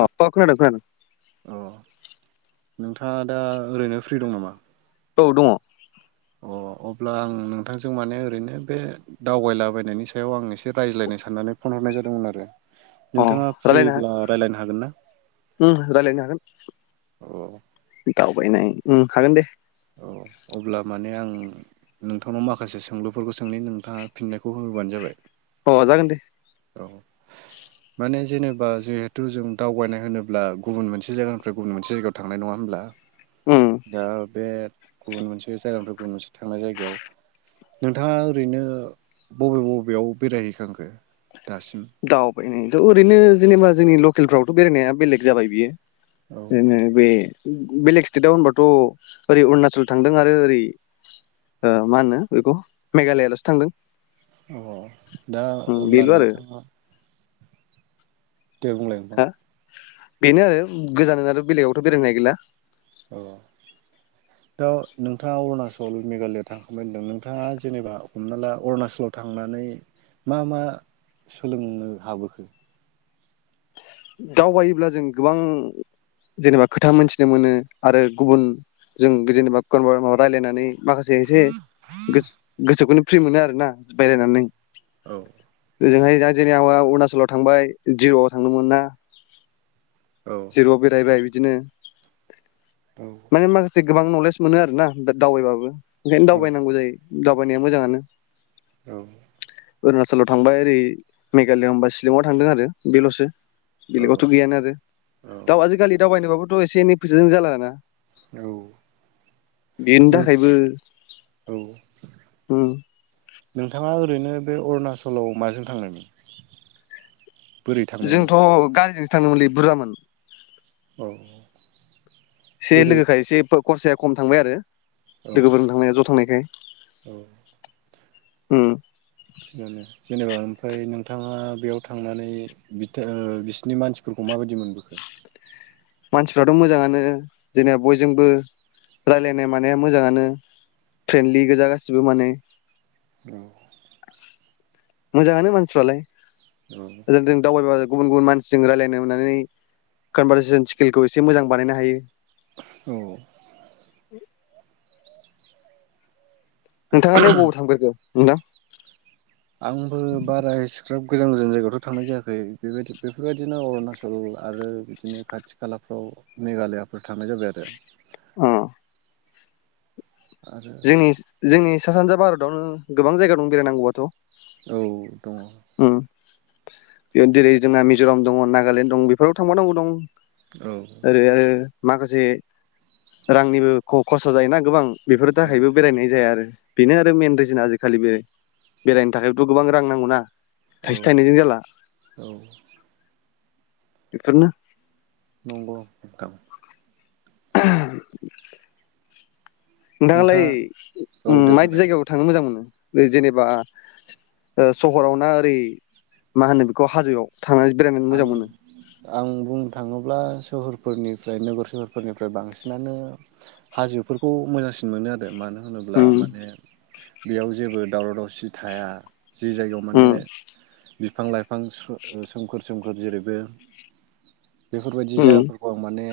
अ खोनादों खोनादों औ नोंथाङा दा ओरैनो फ्रि दं नामा? औ दङ अ अब्ला आं नोंथांजों माने ओरैनो बे दावगायलाबायनायनि सायाव आं एसे रायज्लायनो साननानै फन हरनाय जादोंमोन आरो अ नोंथाङा रायलायनो फ्रिब्ला राय्लायनो हागोन ना उम रायलायनो हागोन औ दावबायनाय उम हागोन दे औ अब्ला माने आं नोंथांनाव माखासे सोंलुफोरखौ सोंनो नोंथाङा फिननायखौ होोबानो जाबाय अ जागोन दे औ माने जेनेबा जिहेथु जों दावबायनाय होनोब्ला गुबुन मोनसे जायगानिफ्राय गुबुन मोनसे जायगायाव थांनाय नङा होनोमब्ला ओम ओ बे गुबुन मोनसे जायगानिफ्राय गुबुन मोनसे थांनाय जायगायाव नोंथाङा ओरैनो बबे बबेयाव बेरायहैखांखो? दासिम? दावबायनाय। थ ओरैनो जेनेबा जोंनि लकेलफ्रावथ' बेरायनाया बेलेग जाबाय बियो? औ बेनो बे। बेलेग स्टेटआव होनबाथ' ओरै अरुणाचल थांदों आरो ओरै मा होनो बेखौ मेघालयाल'सो थांदों। अ दा उम अब्ला बेल' आरो नोंथाङा दे बुंलाय नोंथां? हा बेनो आरो गोजानाथ' बेलेगावथ' बेरायनो गैला। अ दा नोंथाङा अरुणाचल मेघालया थांखांबाय होनदों नोंथाङा जेनेबा हमना ला अरुणचलाव थांनानै मा मा सोलोंनो हाबोखो? दावबायोब्ला जों गोबां जेनेबा खोथा मोनथिनो मोनो आरो गुबुन जों जेनेबाबार माबा रायलायनानै माखासे एसे गोसोखौनो फ्रि मोनो आरो ना बेरायनानै। औ। होजोंहाय दा जोंनि आवा अरुणाचलाव थांबाय जिर'आव थांदोंमोन ना। औ [inaudible] जिर‌ आव बेरायबाय। बिदिनो। औ माने मा खासे गोबां नलेज मोनो आरो ना दाव दावबायबाबो। ओखायनो दावबायनांगौ जायो। दावबायनाया मोजाङानो। औ। अरुणाचलाव थांबाय ओरै मेघालया होनबा सिलंआव थांदों आरो बेल'सो। औ बेलेगावथ' गैयानो आरो दाव आजिखालि दावबायनोबाबो थ' एसे एनैसाजों जाला ना? औ बेनि नों थाखायबो औ उम। नोंथाङा ओरैनो बे अरुणाचलाव माजों थांनायमोन? बोरै थांनायमोन? जोंथ' गारिजों थांनोङोमोनलै बुरजामोन। औऔ। से लोगोखायसे फोप खरसाया खम थांबाय आरो। औ लोगोफोरजों थांनाया ज' थांनायखाय। औ उम। थिगानो। जेनेबा ओमफ्राय नोंथाङा बेयाव थांनानै बिथोर बिसिनि मानसिफोरखौ माबायदि मोनबोखो? मानसिफ्राथ' मोजाङानो जेनेब बयजोंबो रालायनाय मानाया मोजाङानो फ्रेन्डलि गोजा गासिबो माने। [inaudible] मोजाङानो मानसिफ्रालाय। औ ओजों जों दवबारबाब गुबुन गुबुन मानसिजों रायजलायनोवनानै कनभारसेसन स्किलखौ एसे मोजां बानायनो हायो। औ। नोंथाङालाय अबाव थांफेरखो। नोंदां। आंबो बारा इसिग्राफब गोजान गोजान जायगायावथ' थांनाय जायाखै बेबायदि बेफोरबायदिनो अरुणाचल आरो बिदिनो खाथि खालाफ्राव मेघालयाफोराव थांनाय जाबाय आरो। उम। जोंनिस जोंनिस सा सानजा भारतावनो गोबां‍ जायगा दं बेरायनांगौआथ'। आरो औ दङ उम बेयाव जेरै जोंना मिज'राम दङ नागालेण्ड दं बेफोराव थांबावनांगौ दं। औ ओरै ‌आरो। माखोसे रांनिबो ख खसा जायोना गोबां। बेफोर औ थाखायबो बेरायनाय जाया आरो बेनो आरो मेन रिजोन जि खालि बे बेरायनो थाखायबोथ' गोबां रां नांगौ ना। औ औ। बेफोरनो। नंगौ नोंथां। [inaudible] नोंथाङालाय नोंथाङा औ उम दे मायदि बुंलाय जायगायाव थांनो मोजां मोनो। बै जेनेबा सो ओ सहराव ना ओरै माहोनो बेखौ हाजोआव। थांनानै बेरायनानै आं मोजां मोनो आं बुंनो थाङोब्लास सोहोरफोरनिफ्राय नोगोर सोहोरफोरनिफ्राय बांसिनानो हाजोफोरखौ मोजांसिन मोनो आरो मानो होनोब्ला उम माने। बेयाव जेबो दावराव दावसि थाया। जि जायगायाव माने उम बिफां लाइफां सो सोम सोमखोर सोमखोर जेरैबो बेफोरबायदि उम जायगाफोरखौ आं माने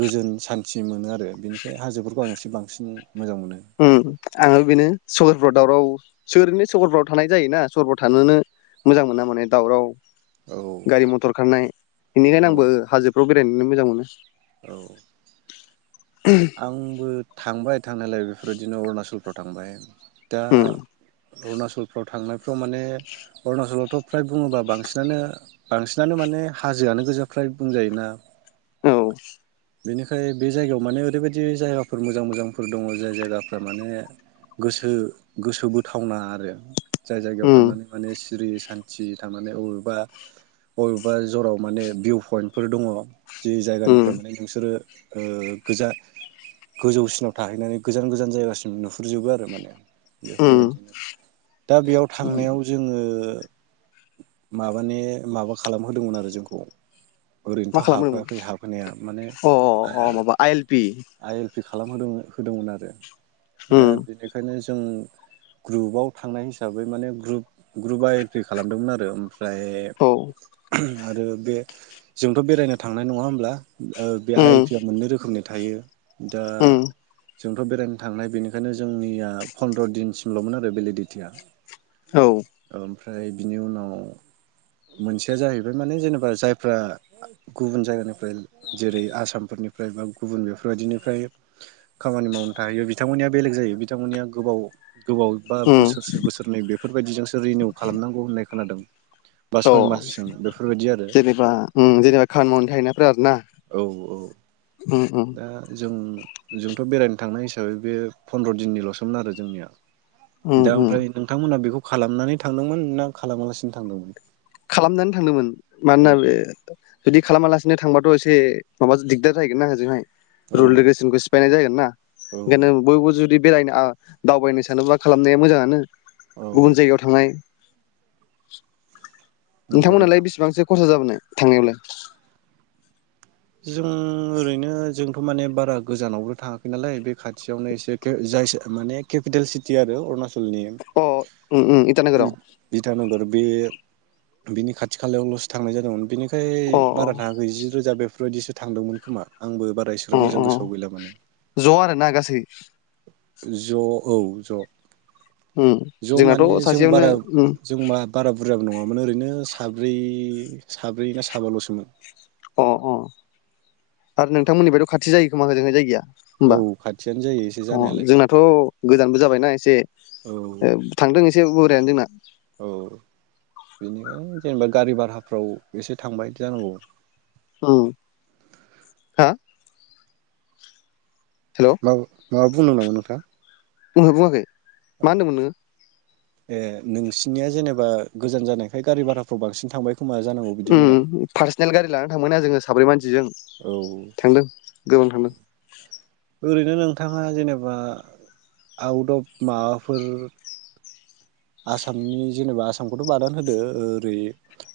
गोजोन सान्थि मोनो आरो बेनिखाय हाजोफोरखौ आं एसे बांसिन मोजां मोनो ओम आङो बेनो स सहरआव दावराव सो ओरैनो सहरफ्राव थानाय जायोना सहरफ्राव थानोनो मोजां मोना माने दावराव औ गारि मथर खारनाय औ बेनिखायनो आंबो हाजोफ्राव बेरायनोनो मोजां मोनो। औ। आंबो थांबाय थांनायलायो बेफोरबायदिनो अरुणाचलफो थांबाय दा उम अरुणाचलफ्राव थांनायफ्राव माने अरुणाचलावथ' फ्राय बुङोबा बांसिनानो बांसिनानो माने हाजोआनो गोजाआ फ्राय बुंजायोना औ बेनिखाय बे जायगायाव माने ओरैबायदि जायगाफोर मोजां मोजांफोर दङ' जाय जायगाफ्रा माने गोसो गोसो बोथावना आरो जाय जायगायाव उम थांनानै माने जिरि सान्ति थांनानै माने अबेबा अबेबा जराव माने भिउ पइन्टफोर दङ'। जि उम जायगानिफ्राय माने ओ ओ गोजा गोजौसिनाव थाहैनानै गोजान गोजान जायगासिम नुहुरजोबो आरो माने। उम बेफोरबायदिनो दा बेयाव थांनायाव जोङो माबानि माबा खालामहोदोंमोन आरो जोंखौ मा ओरैनोथ' खालामदोंमोन हाबहोआखै हाबहोनाया माने अ अ अ माबा I L P I L फि खा खालामहोदों होदोंमोन आरो दा उम बेनिखायनो जो जों ग्रुबाव थांनाय हिसाबै माने group group I L P खालामदोंमोन आरो फ्राय औ आरो बे जोंथ' बेरायनो थांनाय नङा होमब्ला? ओ बे आइ एल उम पि आ मोननै रोखोमनि थायो दा उम जोंथ' बेरायनो थांनाय बेनिखायनो जोंनिया फन्द्र' दिनसिमल'मोन आरो भेलिडिटिया औ फ्राय बिनि उनाव मोनसेया जाहैबाय माने जेनेबा जायफ्रा गुबुन जायगानिफ्राय जेरै आसामफोरनिफ्राय बा गुबुन बे बेबायदिनिफ्राय खामानि मावनो थाहैयो बिथांमोननिया बेलेग जायो बिथांमोननिया गोबाव गोबाव बा उम बोसोरसे बोसोरनै बे बेफोरबायदिजोंसो रिनिउ खालामनांगौ होननाय खोनादों बा औ सय मासजों बेफोरबायदि आरो जेनेबा उम जेनेबा खामानि मावनो थाहैनायफोरा आरो ना औ औ उम दा जों जोंथ' बेरायनो थांनाय हिसाबै बे फन्द्र' दिननिल'सोमोन आरो जोंनिया उम दा उम ओमफ्राय नोंथांमोना बेखौ खालामनानै थांदोंमोन ना खालामालासिनो थांदोंमोन खालामनानै थांदोंमोन औ मानोना बे बेदि खालामालासिनो थांबाथ' एसे एसे माबा दिगदार जाहैगोन ना ओजोंहाय औ रुल रेगुलेसनखौ सिफायनाय जागोन ना औ ओंखायनो बयबो जुदि बेरायनो दावबायनो सानोबा खालामनाया मोजाङानो औ गुबुन जायगायाव थांनाय [inaudible] नंगौ नोंथांमोनहालाय नोंथां बेसेबांसो खरसा जाबोनाय थांनायावलाय जों ओरैनो जोंथ' माने बारा गोजानावबो थाङाखै नालाय बे खाथियावनो एसे जाय माने केपिटेल सिटि आरो अरुणाचल नि अ उम उम इटानोगोराव ईतानगर बे बिनि खाथि खालायावल'सो थांनाय जादोंमोन बेनि ओमफ्राय अ बारा थाङखै जि रोजा बे बेफोरबायदिसो थांदोंमोन खोमा उम मोजां उम गोसोआव गैला माने ज' आरोना गासै ज' औ ज' उम ज' माने जोंनाथ' जों सासेयावनो बारा उम जों मा बारा बुरजाबो नङामोन ओरैनो साब्रै साब्रै ना साबाल'सोमोन अ अ आरो नोंथांमोननिफ्रायथ' खाथि जायो खोमा होजोंहाय जायगाया औ होमबा खाथियानो जायो एसे अ जानायालाय जोंनाथ' गोजानबो जाबायना एसे औ थांदों एसे बोरायानो जोंना औ बेनिखायनो जेनेबा गारि भाराफ्राव एसे थांबायदि जानांगौ औ [inaudible] हा हेल' हेलौ माबा बुंनो नामा नोंथां बुंहो बुङाखै मा होनदोंमोन नोङो ए नोंसिनिया जेनेबा गोजान जानायखाय गारि भाराफ्राव बांसिन थांबाय खोमा जानांगौ बिदि बुंदां ओम फारसनेल गारि लाना थांबायना जोङो साब्रै मानसिजों औ थांदों गोबां थांदों ओरैनो नोंथाङा जेनेबा आउट अफ माबाफोर आसामनि जेनेबा आसामखौथ' बादानो होदो ओरै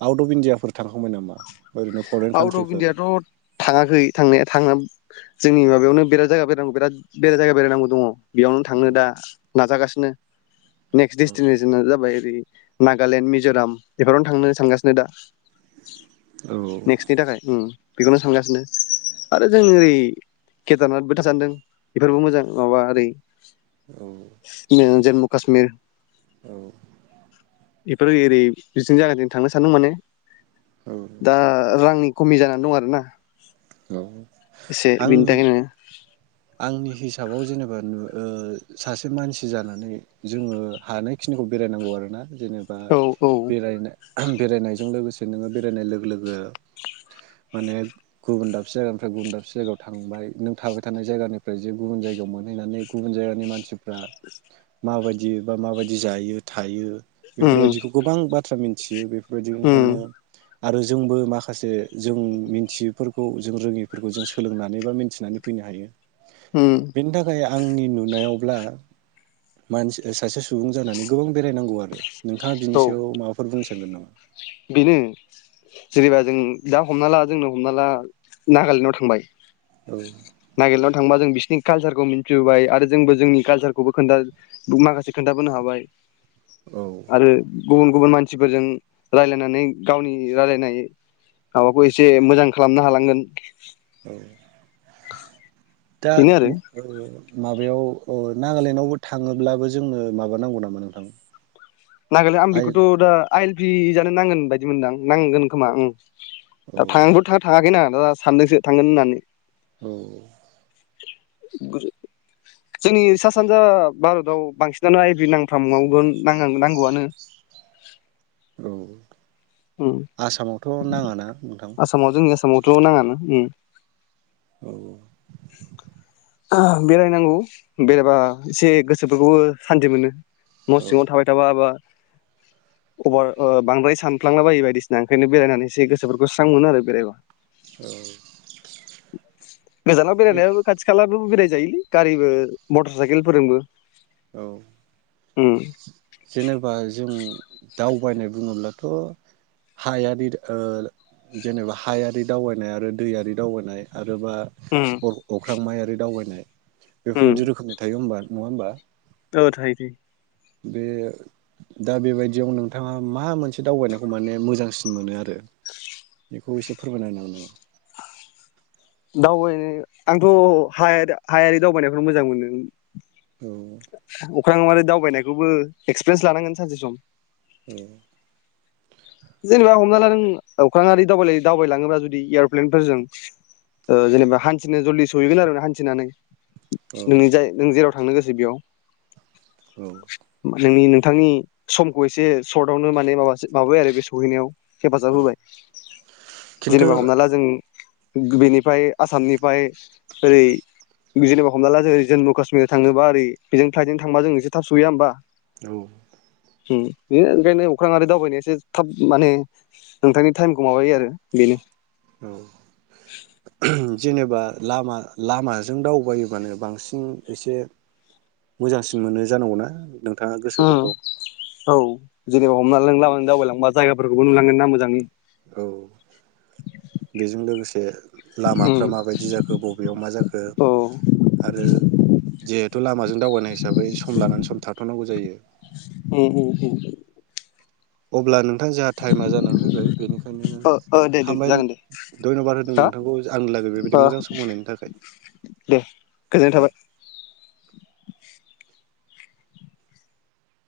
आउट अफ इण्डियाफोर थांखांबाय नामा ओरैनो फरेन आउट अफ कान्ट्रिफोर इण्डियाथ' थाङाखै थांनाया थाङा जोंनि माबायावनो बेराद जायगा बेरायनांगौ बेराद बेराय जायगा बेरायनांगौ दङ बेयावनो थांनो दा नाजागासि नो नेक्सट डेस्टिनेसना जाबाय ओरै नागालेण्ड मिज'राम बेफोरावनो थांनो सानगासिनो दा औ नेक्सटनि थाखाय ओम बेखौनो सानगासिनो आरो जों ओरै केदारनाथ [unintelligible] सानदों बेफोरबो मोजां माबा ओरै औ नो जुम्मु काश्मिर औ बेफोर ओरै बिथिं जायगाथिं थांनो सानदों माने औ दा रांनि खमि जानानै दं आरोना औ एसे बिनि आंनि थाखायनो आंनि हिसाबाव जेने [unintelligible] ओ सासे मानसि जानानै जोङो हानायखिनिखौ बेरायनांगौ आरोना। जेनेबा औ औ बेरायनो बेरायनायजों लोगोसे नोङो बेरायनाय लोगो लोगो माने गुबुन दाबसे जायगानिफ्राय गुबुन दाबसे जायगायाव थांबाय नों थाबाय थानाय जायगानिफ्राय जे गुबुन जायगायाव मोनहैनानै गुबुन जायगानि मानसिफ्रा माबायदि बा माबायदि जायो थायो उम बेफोरबायदिखौ गोबां बा थ्रा मिनथियो उम बे [unintelligible] आरो जोंबो माखासे जों मिन्थियि फोरखौ जों रोङिफोरखौ जों सोलोंनानै बा मिनथिनानै फैनो हायो। उम बेनि थाखाय आंनि नुनायावब्ला मान ओ सासे सुबुं जानानै गोबां बेरायनांगौ आरो। नोंथाङा औ बिनि सायाव माबाफोर बुंनो सानगोन नामा? बेनो जेनेबा जों दा हमना ला जोंनो हमना ला नागालेण्डआव थांबाय औ नागालेण्डआव थांबा जों बिसिनि कालसारखौ मिनथिबाय आरो जोंबो जोंनि कालसारखौबो खोनथा माखासे खोनथाबोनो हाबाय औ आरो गुबुन गुबुन मानसिफोरजों रायलायनानै गावनि रायलायनाय माबाखौ एसे मोजां खालामनो हालांगोन औ दा बेनो आरो माबायाव अ नागालेण्डआवबो थाङोब्लाबो जोंनो माबा नांगौ नामा नोंथां नागालेण्ड आं आइ बिखौथ' दा आइ फि जानो नांगोन बायदि मोनदां नांगोन खोमा ओं औ दा थाङाबो थाङाखैना आं ओ सान्दोंसो थांगोन होननानै औ [unintelligible] जोंनि सा सानजा बारताव बांसिनानो आइभ नांथामावगोन नानां नांगौआनो औ ओं आसामावथ' नाङाना नोंथां आसामाव जोंनि आसामावथ' नाङानो ओ औ ओ बेरायनांगौ बेरायबा एसे गोसोफोरखौबो सान्थि मोनो न' औ सिङाव थाबाय थाबाबा अभार ओ बांद्राय सानफ्लांलाबायो बायदिसिना ओंखायनो बेरायनानैसो गोसोफोरखौ स्रां मोनो आरो बेरायबा गोजानाव बेरायनायबो खाथि बो बेराय जायोलै गारिबो मथर साइकेल फोरजोंबो औ उम जेनेबा जों दावबायनाय बुङोब्लाथ' हायारि ओ जेनेबा हायारि दावबायनाय आरो दैयारि दावबायनाय आरो बा उम अ अख्रांमायारि दावबायनाय उम बेफोरबायदि रोखोमनि थायो होमबा नङा होमबा औ थायो दि बे दा बेबायदियाव नोंथाङा मा मोनसे दावबायनायखौ माने मोजांसिन मोनो आरो बेखौ एसे फोरमायना नङा दावबायनो आंथ' हा हायारि दावबायनायखौनो मोजां मोनो औ अख्रांमायाव मारै दावबायनायखौबो एक्सपिरियेन्स लानांगोन सानसे सम ओ जेनेबा हमना लादों अख्रां दाव दावबायलाङोबा जुदि एर'प्लेनफोरजों जेनेबा हान्थिनो जलदि सहैगोन आरो हान्थिनानै औ नों जाय नों जेराव थांनो गोसो बेयाव औ [unintelligible] थांनि समखौ एसे सर्टवनो माने माब माबायो आरो बे सम सहैनायाव हेफाजाब होबाय खिन्थु जेनेबा हमना ला जों बेनिफ्राय आसामनिफ्राय ओरै जेनेबा हमला ला जो जम्मु काश्मी थाङोबा ओरै बेजों फ्लाइटजों थांबा जों एसे थाब सहैया होमबा औ उम बेयो बेनो अखांयारि अख्रांसानि दावबायनायासो थाब माने नोंथांनि टाइमखौ माबायो आरो बेनो। औ उम। जेनेबा लामा लामाजों दावबायोबानो बांसिन एसे मोजांसिन मोनो जानांगौना? नोंथाङा उम गोसोफोरखौ औ। जेरै हमना लांब दावबायलांबा जायाफोरखौबो नुलांगोना मोजाङै। औ बेजों लोगोसे लामाफ्रा माबायदि जाखो बबेयाव मा जाखो औ आरो जिहेथु लामाजों दावबायनाय हिसाबै सम लानानै सम थाथ'नांगौ जायो। उम उम उम उम। अब्ला नों नोंथां जोंहा टाइमा जानानै फैबाय बेनिखायनो ओ ओ दे दे हामबाय जागोन दे धन्यबाद होदों हा नोंथांखौ आंनि लागै बेबायदि ओ मोजां समायनायनि दे गोजोननाय थाबाय थाखाय